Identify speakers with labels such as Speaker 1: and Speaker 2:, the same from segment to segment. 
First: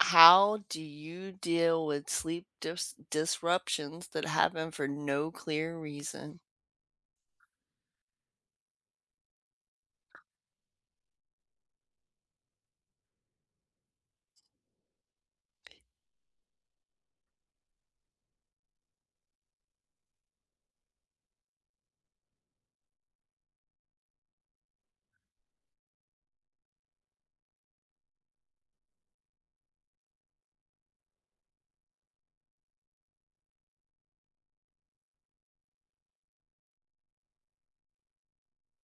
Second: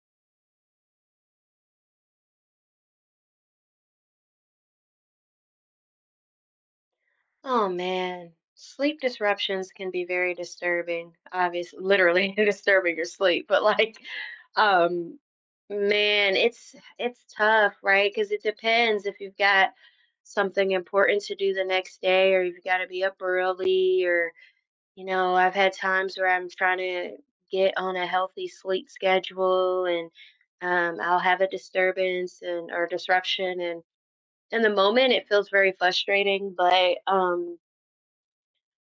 Speaker 1: How do you deal with sleep disruptions that happen for no clear reason?
Speaker 2: Oh man, sleep disruptions can be very disturbing. Obviously, literally disturbing your sleep, but um, man, it's tough, right? Because it depends if you've got something important to do the next day, or you've got to be up early, or you know, I've had times where I'm trying to get on a healthy sleep schedule, and I'll have a disturbance and or disruption, and in the moment it feels very frustrating, but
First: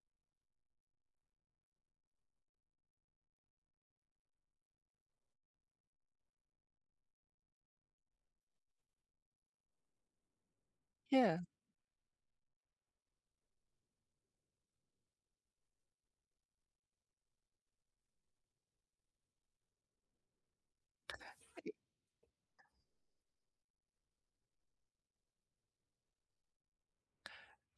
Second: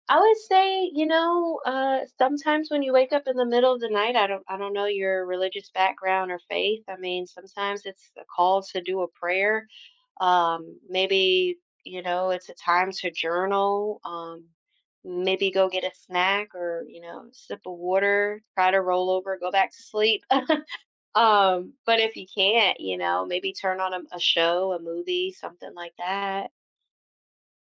Speaker 2: I would say, you know, sometimes when you wake up in the middle of the night, I don't know your religious background or faith. I mean, sometimes it's a call to do a prayer.
Speaker 1: Yeah.
Speaker 2: Maybe, you know, it's a time to journal. Maybe go get a snack or, you know, sip of water, try to roll over, go back to sleep. But if you can't, you know, maybe turn on a show, a movie, something like that.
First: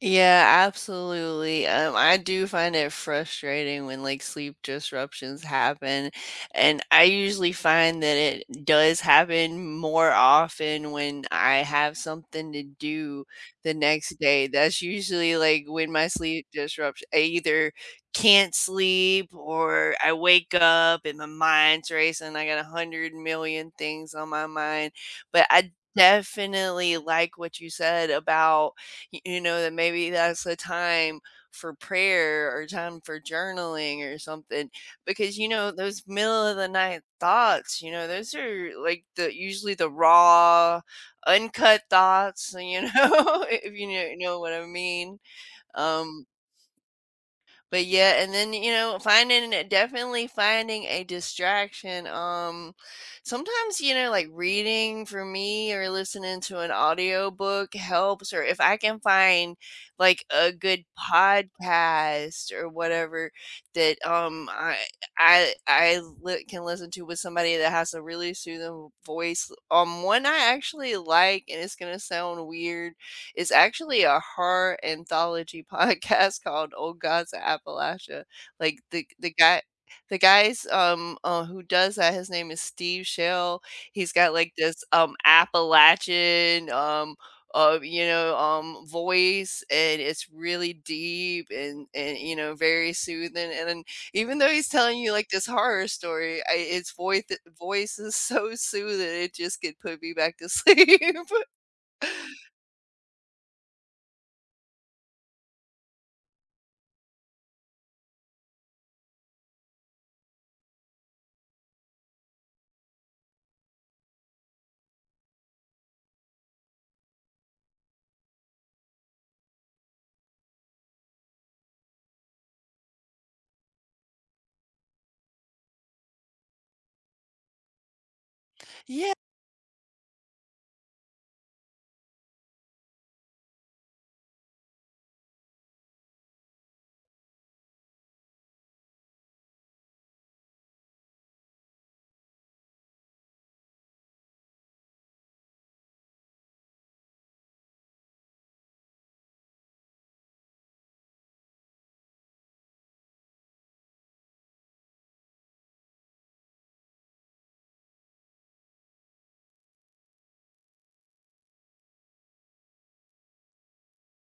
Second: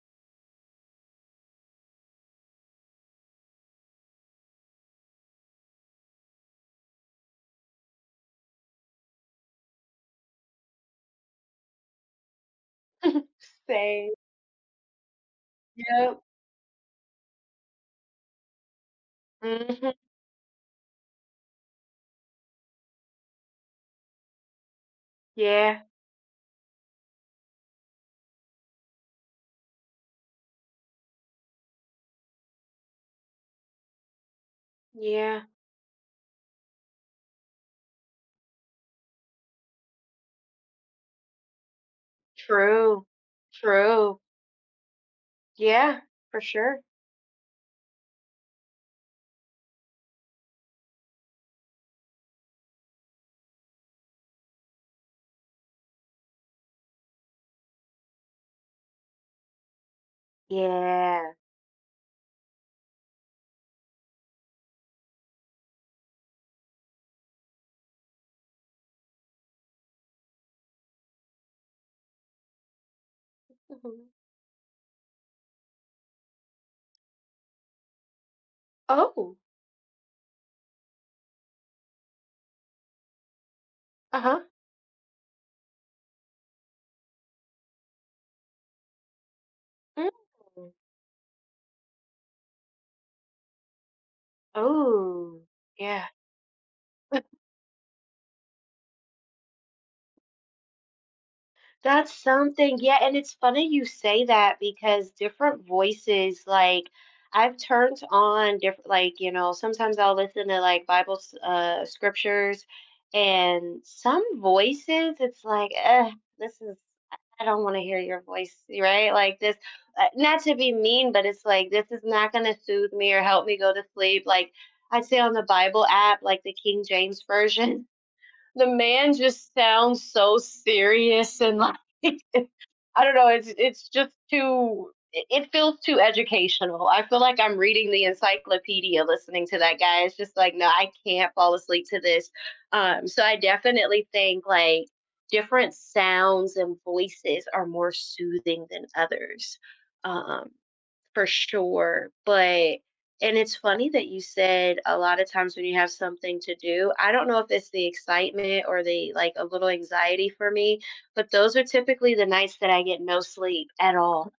Speaker 1: Yeah, absolutely. I do find it frustrating when like sleep disruptions happen, and I usually find that it does happen more often when I have something to do the
Speaker 2: Say,
Speaker 1: next day. That's usually like when my
Speaker 2: yep.
Speaker 1: sleep disruption, I either can't sleep
Speaker 2: hmm
Speaker 1: or I wake up and my mind's racing. I got a hundred million things on my mind, but I
Speaker 2: Yeah,
Speaker 1: definitely like what you said about you know that maybe that's a time for prayer or time for journaling or something because
Speaker 2: yeah.
Speaker 1: you know those middle of the night thoughts, you know, those are like the usually the raw uncut thoughts, you know.
Speaker 2: True.
Speaker 1: If you
Speaker 2: True.
Speaker 1: know what I mean.
Speaker 2: Yeah,
Speaker 1: um
Speaker 2: for sure.
Speaker 1: but yeah, and then, finding definitely finding a distraction. Sometimes, you know, like reading for me or listening to an audiobook helps, or if I can find like a good
Speaker 2: Yeah.
Speaker 1: podcast or whatever that can listen to with somebody that has a really soothing voice. One I actually like, and it's going to sound weird, is actually
Speaker 2: Mhm.
Speaker 1: a horror anthology podcast called Old Gods of Appalachia. Like the
Speaker 2: Oh,
Speaker 1: guy, the guys, who does that, his name is Steve Shell. He's got
Speaker 2: uh-huh.
Speaker 1: like this Appalachian you know, voice, and
Speaker 2: Mm.
Speaker 1: it's really deep and you know very soothing. And then even though he's telling you like
Speaker 2: Oh,
Speaker 1: this horror
Speaker 2: yeah.
Speaker 1: story, it's voice is so soothing it just could put me back to sleep.
Speaker 2: That's something. Yeah, and it's funny you say that because different voices, like I've turned on different, like, you know, sometimes I'll listen to like Bible scriptures and some voices, it's like, eh, this is I I don't want to hear your voice, right? Like this, not to be mean, but it's like this is not going to soothe me or help me go to sleep. Like I'd say on the Bible app, like the King James version the
Speaker 1: Yeah.
Speaker 2: man just sounds so serious and like I don't know, it's just too, it feels too educational. I feel like I'm reading the encyclopedia listening to that guy. It's just like, no, I can't fall asleep to this. So I definitely think like different sounds and voices are more soothing than others. Um, for sure, but and it's funny that you said a lot of times when you have something to do, I don't know if it's the excitement or the like a little anxiety for me, but those are typically the nights that I get no sleep at all.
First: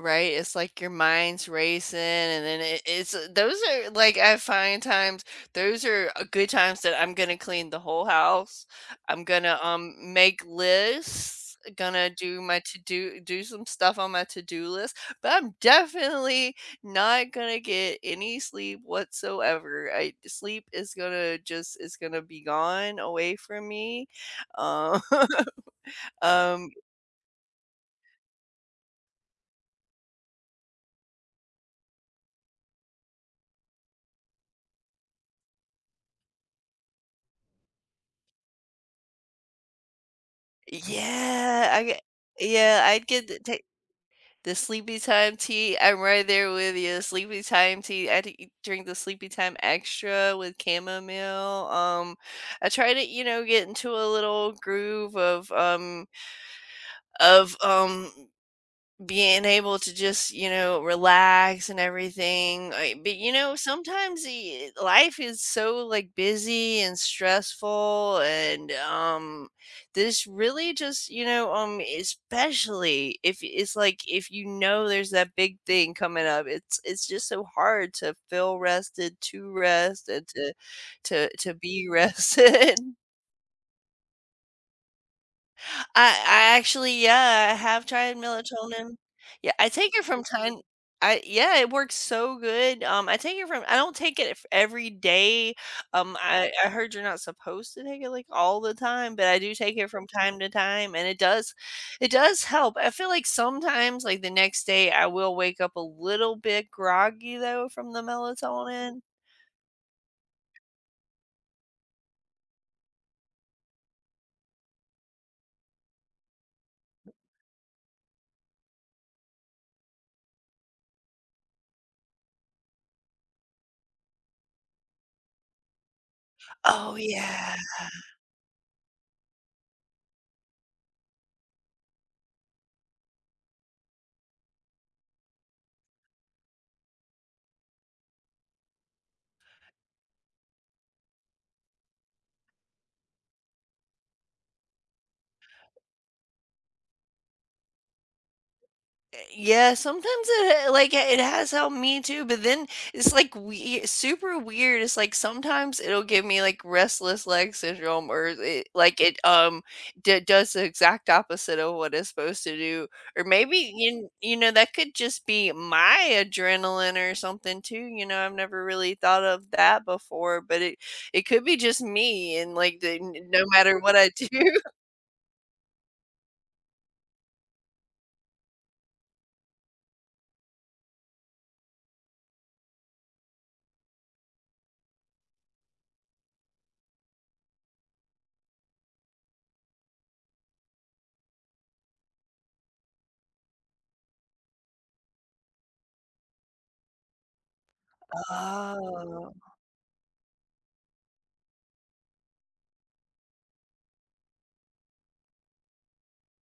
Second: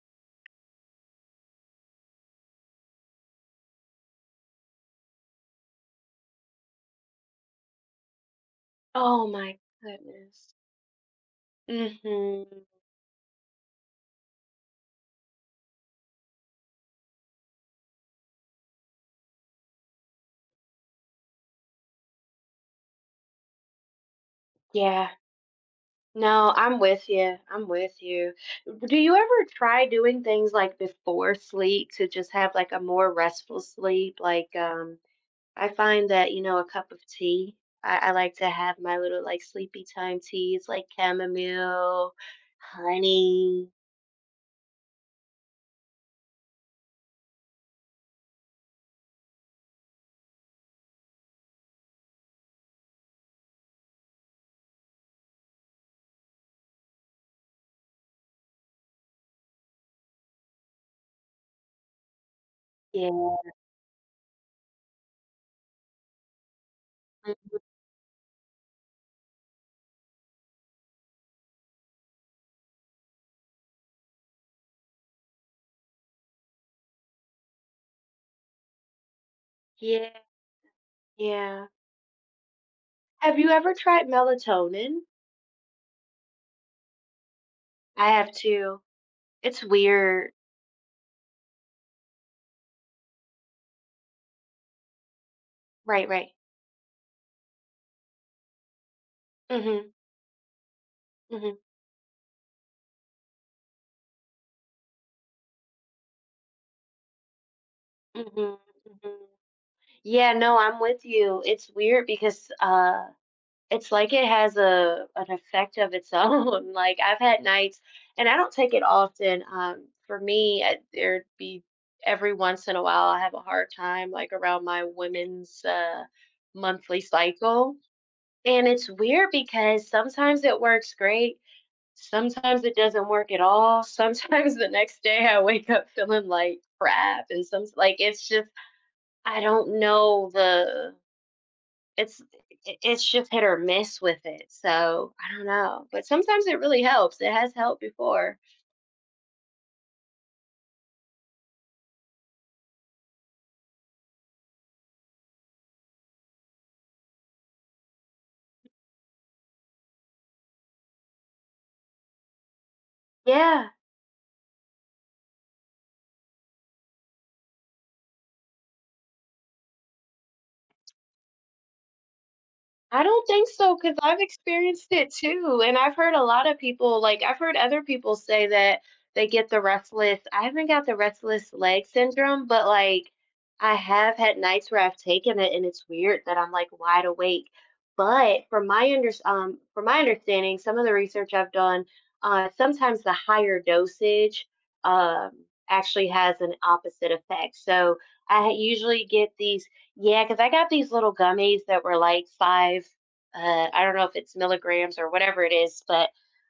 Speaker 1: Right? It's like your mind's racing and then it's those are like I find times, those are a good times that I'm gonna clean the whole house. I'm
Speaker 2: Oh my
Speaker 1: gonna make
Speaker 2: goodness.
Speaker 1: lists, gonna do my
Speaker 2: Mhm.
Speaker 1: to do do some stuff on my to do list, but I'm definitely not gonna get any sleep whatsoever. I Sleep is gonna be gone away from me. Um
Speaker 2: Yeah. No,
Speaker 1: um
Speaker 2: I'm with you. I'm with you. Do you ever try doing things like before sleep to just have like a more restful sleep, like I find that, you know, a cup of tea, I like to have my little, like, sleepy time teas, like
Speaker 1: yeah, I
Speaker 2: chamomile,
Speaker 1: yeah,
Speaker 2: honey.
Speaker 1: the sleepy time tea, I'm right there with you. Sleepy time tea. Drink the sleepy time extra with chamomile. I try to, you know, get into a little groove of of um being able to just, you know, relax and everything. I But,
Speaker 2: Yeah.
Speaker 1: you know, sometimes the life is so, like, busy and
Speaker 2: Mhm.
Speaker 1: stressful, and, this really just, you know, especially if it's like, if you know there's that big thing coming up, it's just so hard to feel rested, to rest,
Speaker 2: Yeah,
Speaker 1: and to to
Speaker 2: yeah.
Speaker 1: be rested.
Speaker 2: Have you ever tried melatonin?
Speaker 1: I actually, yeah, I have
Speaker 2: I
Speaker 1: tried
Speaker 2: have too.
Speaker 1: melatonin. Yeah,
Speaker 2: It's
Speaker 1: I take it from
Speaker 2: weird.
Speaker 1: time. I Yeah, it works so good. I take it from I don't take it every day.
Speaker 2: Right, right.
Speaker 1: I heard you're not supposed to take it like all the time, but I do take
Speaker 2: Mhm,
Speaker 1: it from time to time, and
Speaker 2: mhm,
Speaker 1: it does help. I feel like sometimes, like the next day, I will wake up a little bit groggy though from the
Speaker 2: mhm,
Speaker 1: melatonin.
Speaker 2: mhm. Yeah, no, I'm with you. It's weird because, it's like it has a an effect of its own. Like I've had nights, and I don't take it often. For me, there'd be every once in a while I have a hard time, like around my women's
Speaker 1: Oh
Speaker 2: monthly
Speaker 1: yeah.
Speaker 2: cycle, and it's weird because sometimes it works great, sometimes it doesn't work at all. Sometimes the next day I wake up feeling like crap, and some like it's just I don't know the it's it's just hit or miss with it, so I don't know, but sometimes it really helps. It has helped before.
Speaker 1: Yeah, sometimes it like it has helped me too, but then it's like we super weird. It's like sometimes it'll give me like restless leg syndrome, or it does the exact opposite of what it's supposed to do, or
Speaker 2: Yeah.
Speaker 1: maybe you know that could just be my adrenaline or something too. You know, I've never really thought of that before, but it could be just me, and
Speaker 2: I don't think
Speaker 1: no
Speaker 2: so,
Speaker 1: matter
Speaker 2: because
Speaker 1: what
Speaker 2: 'cause
Speaker 1: I
Speaker 2: I've
Speaker 1: do.
Speaker 2: experienced it too, and I've heard a lot of people like, I've heard other people say that they get the restless I haven't got the restless leg syndrome, but, like, I have had nights where I've taken it, and it's weird that I'm, like, wide awake. But from my understanding, some of the research I've done, sometimes the higher dosage, um, actually has an opposite effect. So I usually
Speaker 1: Oh,
Speaker 2: get these yeah, because I got these little gummies that were like five, I don't know if it's milligrams or whatever it is, but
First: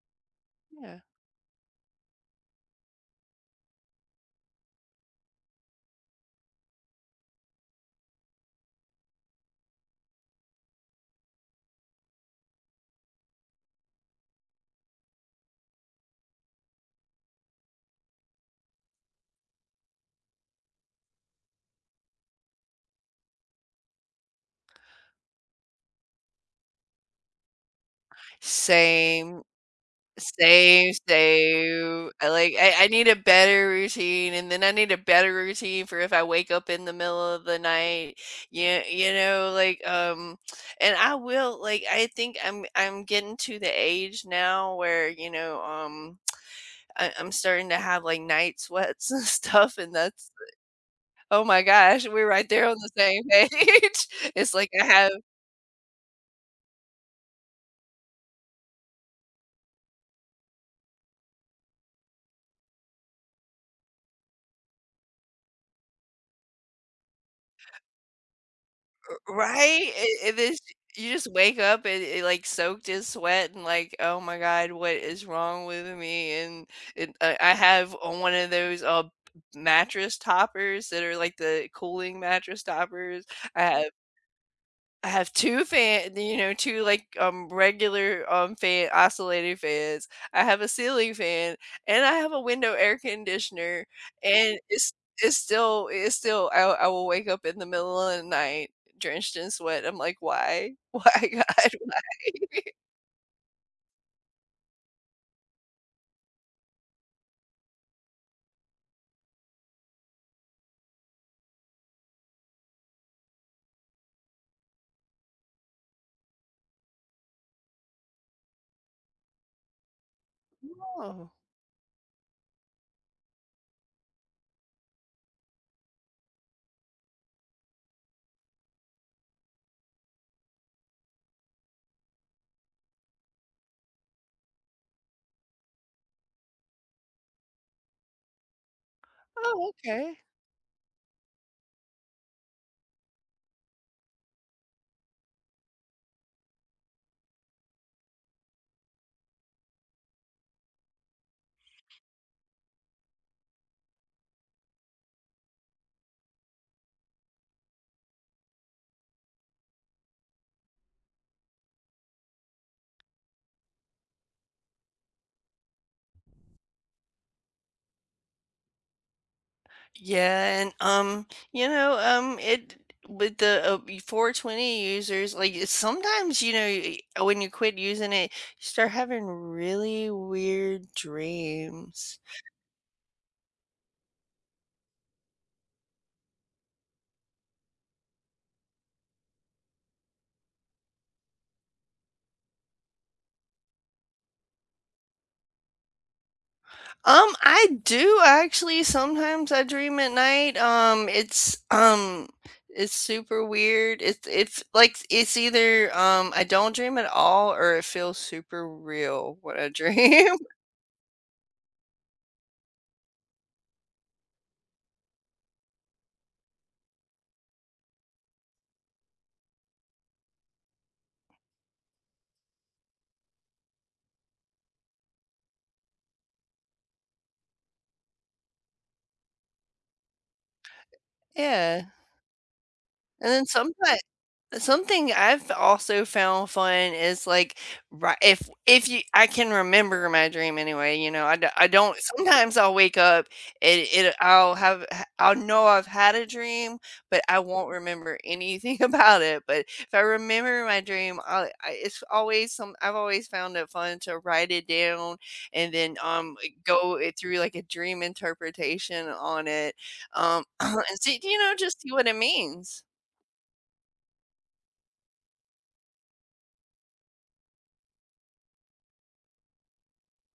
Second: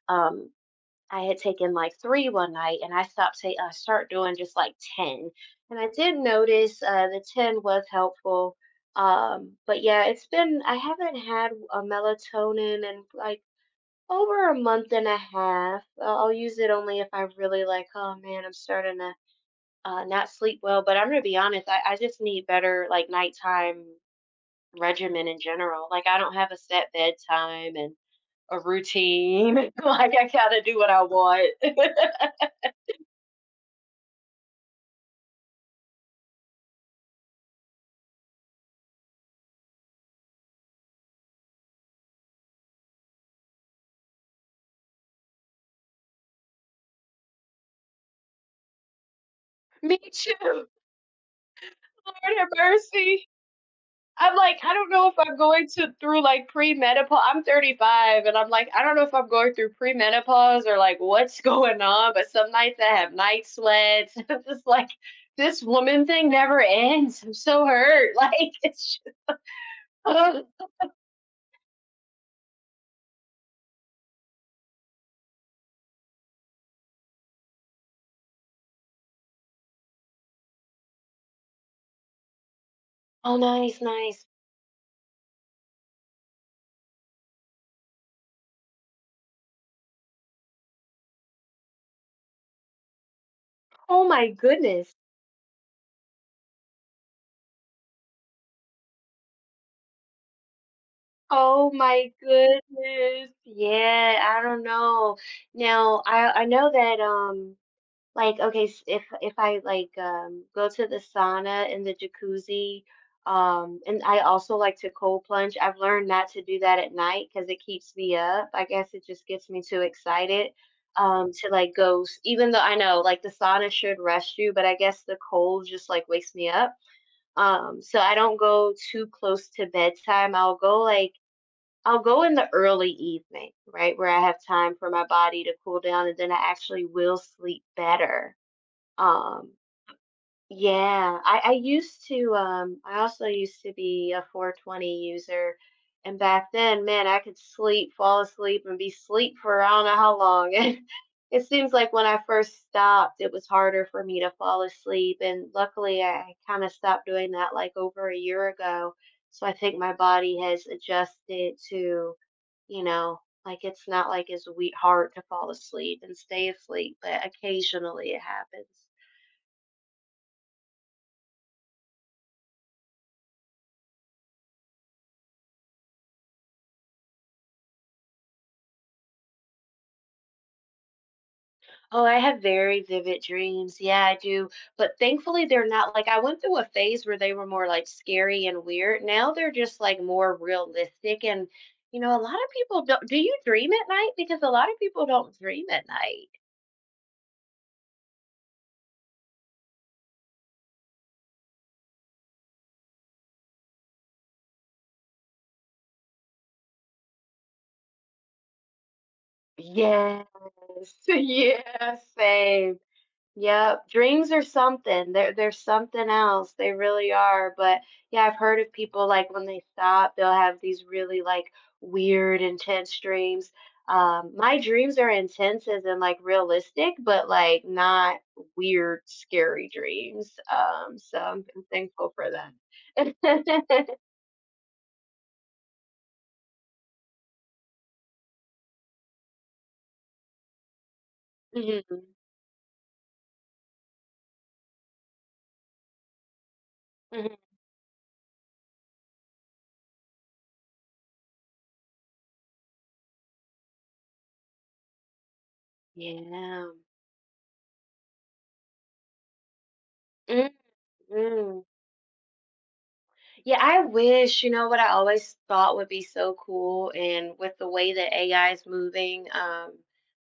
Speaker 2: um,
Speaker 1: yeah.
Speaker 2: I had taken like 3 one night and I stopped say I start doing just like 10. And I did notice the 10 was helpful. But yeah, it's been, I haven't had a melatonin in like over a month and a half. I'll use it only if I really like, oh man, I'm starting to not sleep well. But I'm gonna be honest, I just need better like nighttime regimen in general. Like, I don't have a set bedtime and a
Speaker 1: Same.
Speaker 2: routine. Like, I kind of do what I want.
Speaker 1: Same. I I need a better routine, and then I need a better routine for if I wake up in the middle of the night. Yeah, you know, like, and I will like, I think I'm getting to the age now where, you know, I I'm starting to have, like, night sweats and stuff, and
Speaker 2: Me
Speaker 1: that's,
Speaker 2: too.
Speaker 1: oh my gosh, we're
Speaker 2: Lord have
Speaker 1: right there on the same
Speaker 2: mercy.
Speaker 1: page.
Speaker 2: I'm
Speaker 1: It's
Speaker 2: like,
Speaker 1: like
Speaker 2: I
Speaker 1: I
Speaker 2: don't know
Speaker 1: have.
Speaker 2: if I'm going to through like premenopause. I'm 35, and I'm like, I don't know if I'm going through premenopause or like what's going on. But some nights I have night sweats. I'm just like, this woman thing never ends. I'm so hurt. Like, it's
Speaker 1: Right? It
Speaker 2: just,
Speaker 1: is, you just wake up and like, soaked in sweat and like, "Oh my god, what is wrong with me?" And I have on one of those, mattress toppers that are like the cooling mattress toppers.
Speaker 2: oh,
Speaker 1: I
Speaker 2: nice,
Speaker 1: have
Speaker 2: nice.
Speaker 1: I have 2 fan, you know, 2, like, regular, fan oscillating fans, I have a ceiling fan, and I have a window air conditioner,
Speaker 2: Oh my
Speaker 1: and it's
Speaker 2: goodness.
Speaker 1: it's still I will wake up in the middle of the night drenched in sweat. I'm like, "Why? Why, God?
Speaker 2: Oh
Speaker 1: Why?"
Speaker 2: my goodness. Yeah, I don't know. Now, I know that like okay, if I like go to the sauna and the jacuzzi, and I also like to cold plunge. I've learned not to do that at night because it keeps me up. I guess it just gets me too excited
Speaker 1: Oh.
Speaker 2: to like even though I know like the sauna should rest you, but I guess the cold just like wakes me up. So I don't go too close to bedtime. I'll go in the early evening, right, where I have time for my body to cool down and then I actually will sleep better. Um,
Speaker 1: Oh, okay.
Speaker 2: yeah, I used to I also used to be a 420 user and back then, man, I could sleep, fall asleep and be asleep for I don't know how long. And it seems like when I first stopped, it was harder for me to fall asleep and luckily I kind of stopped doing that like over a year ago. So I think my body has adjusted to, you know, like it's not like it's wee hard to fall asleep and stay asleep, but occasionally it happens.
Speaker 1: Yeah, and, you know, it with the, y 420 users, like, it's sometimes, you know, y when you quit using it, you start having really weird
Speaker 2: Oh, I
Speaker 1: dreams.
Speaker 2: have very vivid dreams. Yeah, I do. But thankfully, they're not like I went through a phase where they were more like scary and weird. Now they're just like more realistic. And, you know, a lot of people don't. Do you dream at night? Because a lot of people don't dream at night.
Speaker 1: I do actually sometimes I dream at night. It's, it's super weird. It's, like, it's either, I don't dream at all, or it feels super real when I
Speaker 2: Yes,
Speaker 1: dream.
Speaker 2: yes, same. Yep, dreams are something. They're something else. They really are. But yeah, I've heard of people like when they stop, they'll have these really like weird, intense dreams. My dreams are intense as in like realistic, but like not weird, scary dreams. So I'm
Speaker 1: Yeah,
Speaker 2: thankful for
Speaker 1: and then
Speaker 2: that.
Speaker 1: sometimes something I've also found fun is, like, ri if you, I can remember my dream anyway, you know, I don't.
Speaker 2: Mhm,
Speaker 1: Sometimes I'll wake up and it I'll have ha I'll know I've had a dream, but I
Speaker 2: mhm.
Speaker 1: won't remember anything about it. But if I remember my dream, I it's always some I've always found it fun to write it down and then,
Speaker 2: Yeah.
Speaker 1: go it through, like, a dream interpretation on it, and see, you know,
Speaker 2: Mhm.
Speaker 1: just see what it means.
Speaker 2: Yeah, I wish, you know, what I always thought would be so cool, and with the way that AI is moving,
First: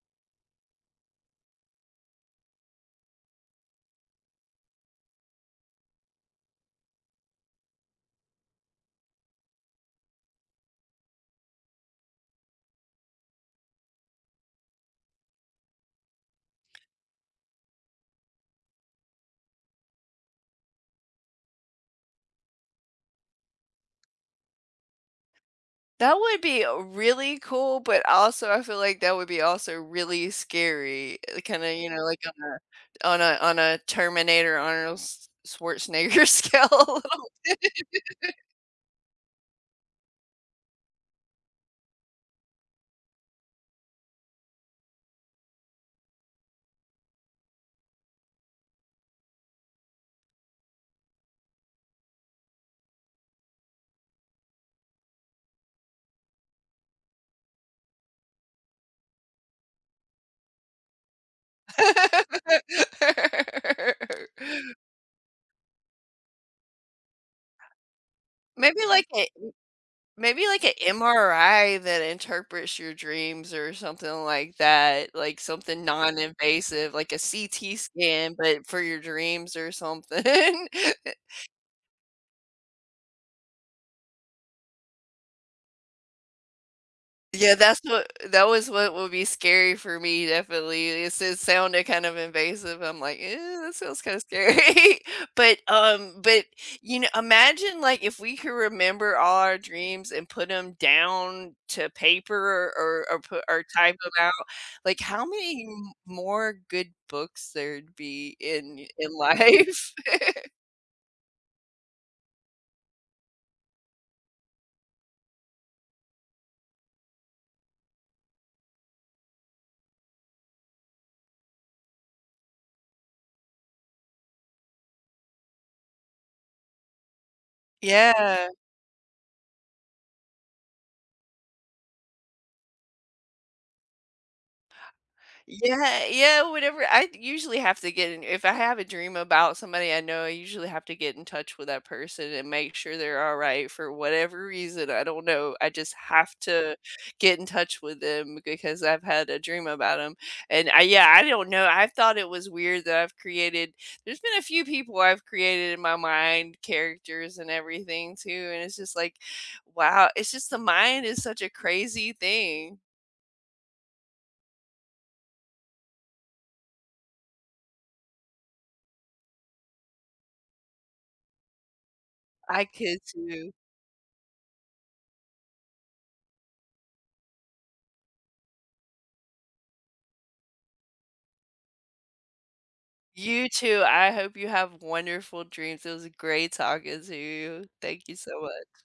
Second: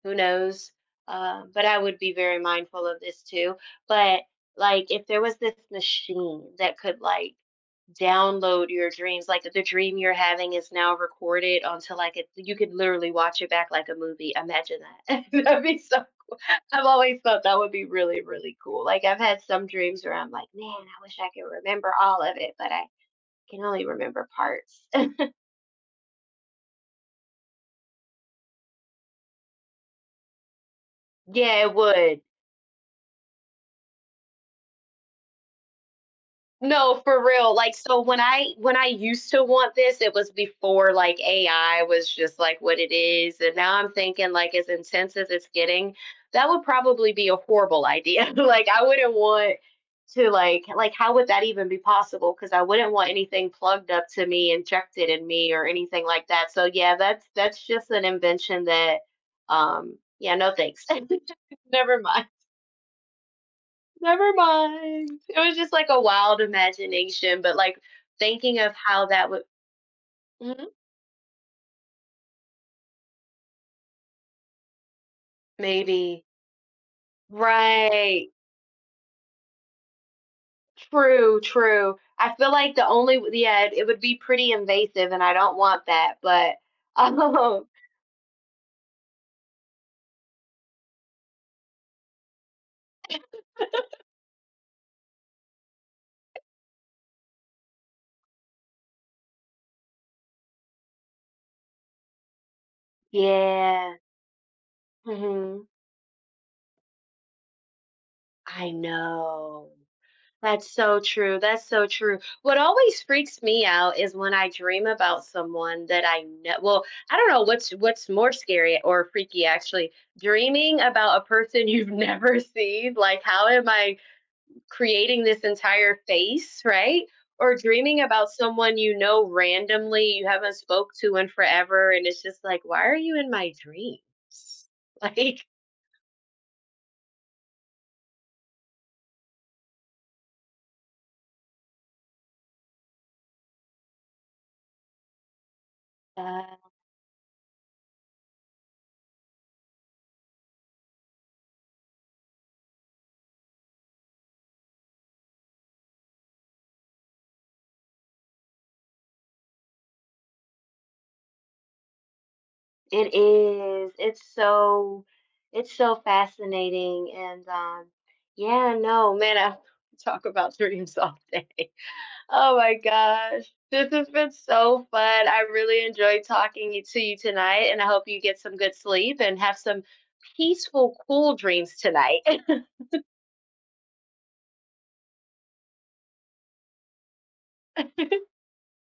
Speaker 2: who knows? But I would be very mindful of this too. But like, if there was this machine that could like download your dreams, like the dream you're having is now recorded onto like it, you could literally watch it back like a movie. Imagine that. That'd be so. I've always thought that would be really, really cool. Like I've had some dreams where I'm like, man, I wish I could remember all of it, but I can only remember parts.
Speaker 1: That would be really cool, but also I feel like that would be also really scary,
Speaker 2: yeah, it
Speaker 1: kinda, you know, like
Speaker 2: would.
Speaker 1: on a on a Terminator Arnold S Schwarzenegger scale a
Speaker 2: No, for
Speaker 1: little.
Speaker 2: real. Like so when I used to want this, it was before like AI was just like what it is. And now I'm thinking like as intense as it's getting, that would probably be a horrible idea. like I wouldn't want to like how would that even be possible? Because I wouldn't want anything plugged up to me, injected in me or anything like that. So yeah, that's just an invention that yeah, no thanks. Never mind. Never mind. It was just like a wild imagination, but like thinking of
Speaker 1: Maybe
Speaker 2: how
Speaker 1: like a
Speaker 2: that would
Speaker 1: Maybe like
Speaker 2: Mhm.
Speaker 1: an MRI that interprets your dreams or something like that, like something
Speaker 2: Maybe
Speaker 1: non-invasive, like a CT
Speaker 2: right.
Speaker 1: scan, but for your dreams or something.
Speaker 2: True, true. I feel like the only yeah, it would be pretty invasive and I don't want that, but
Speaker 1: Yeah,
Speaker 2: oh,
Speaker 1: that's what that was what would be scary for me, definitely. It sounded kind of invasive. I'm like, "Eh, that sounds kinda scary." But, you know, imagine, like, if we could remember all our dreams and put them down to paper or put or
Speaker 2: yeah.
Speaker 1: type them out, like, how
Speaker 2: hmm
Speaker 1: many m more good books there'd be
Speaker 2: I
Speaker 1: in
Speaker 2: know.
Speaker 1: life.
Speaker 2: That's so true. That's so true. What always freaks me out is when I dream about someone that I know. Well, I don't know what's more scary or freaky actually. Dreaming about a person you've never seen, like how am I creating this entire face, right? Or dreaming about
Speaker 1: Yeah.
Speaker 2: someone you know randomly you haven't spoke to in forever and it's just like, why are you in my dreams? Like
Speaker 1: Yeah, Whatever. I usually have to get in, if I have a dream about somebody I know, I usually have to get in touch with that person and make sure they're all right for whatever reason. I don't know. I just have
Speaker 2: uh,
Speaker 1: to get in touch with them because I've had a dream about them. Yeah, I don't know. I thought it was weird that there's been a few people I've created in my mind, characters and everything too. And it's just like, wow, it's just the mind is such a crazy thing.
Speaker 2: it is. It's so fascinating and yeah, no, man, I talk about dreams all day. Oh
Speaker 1: I
Speaker 2: my
Speaker 1: could
Speaker 2: gosh.
Speaker 1: too.
Speaker 2: This has been so fun. I really enjoyed talking to you tonight and I hope you get some good sleep and have some peaceful, cool dreams tonight.
Speaker 1: You too. I hope you have wonderful dreams. It was great talking to you. Thank you so much.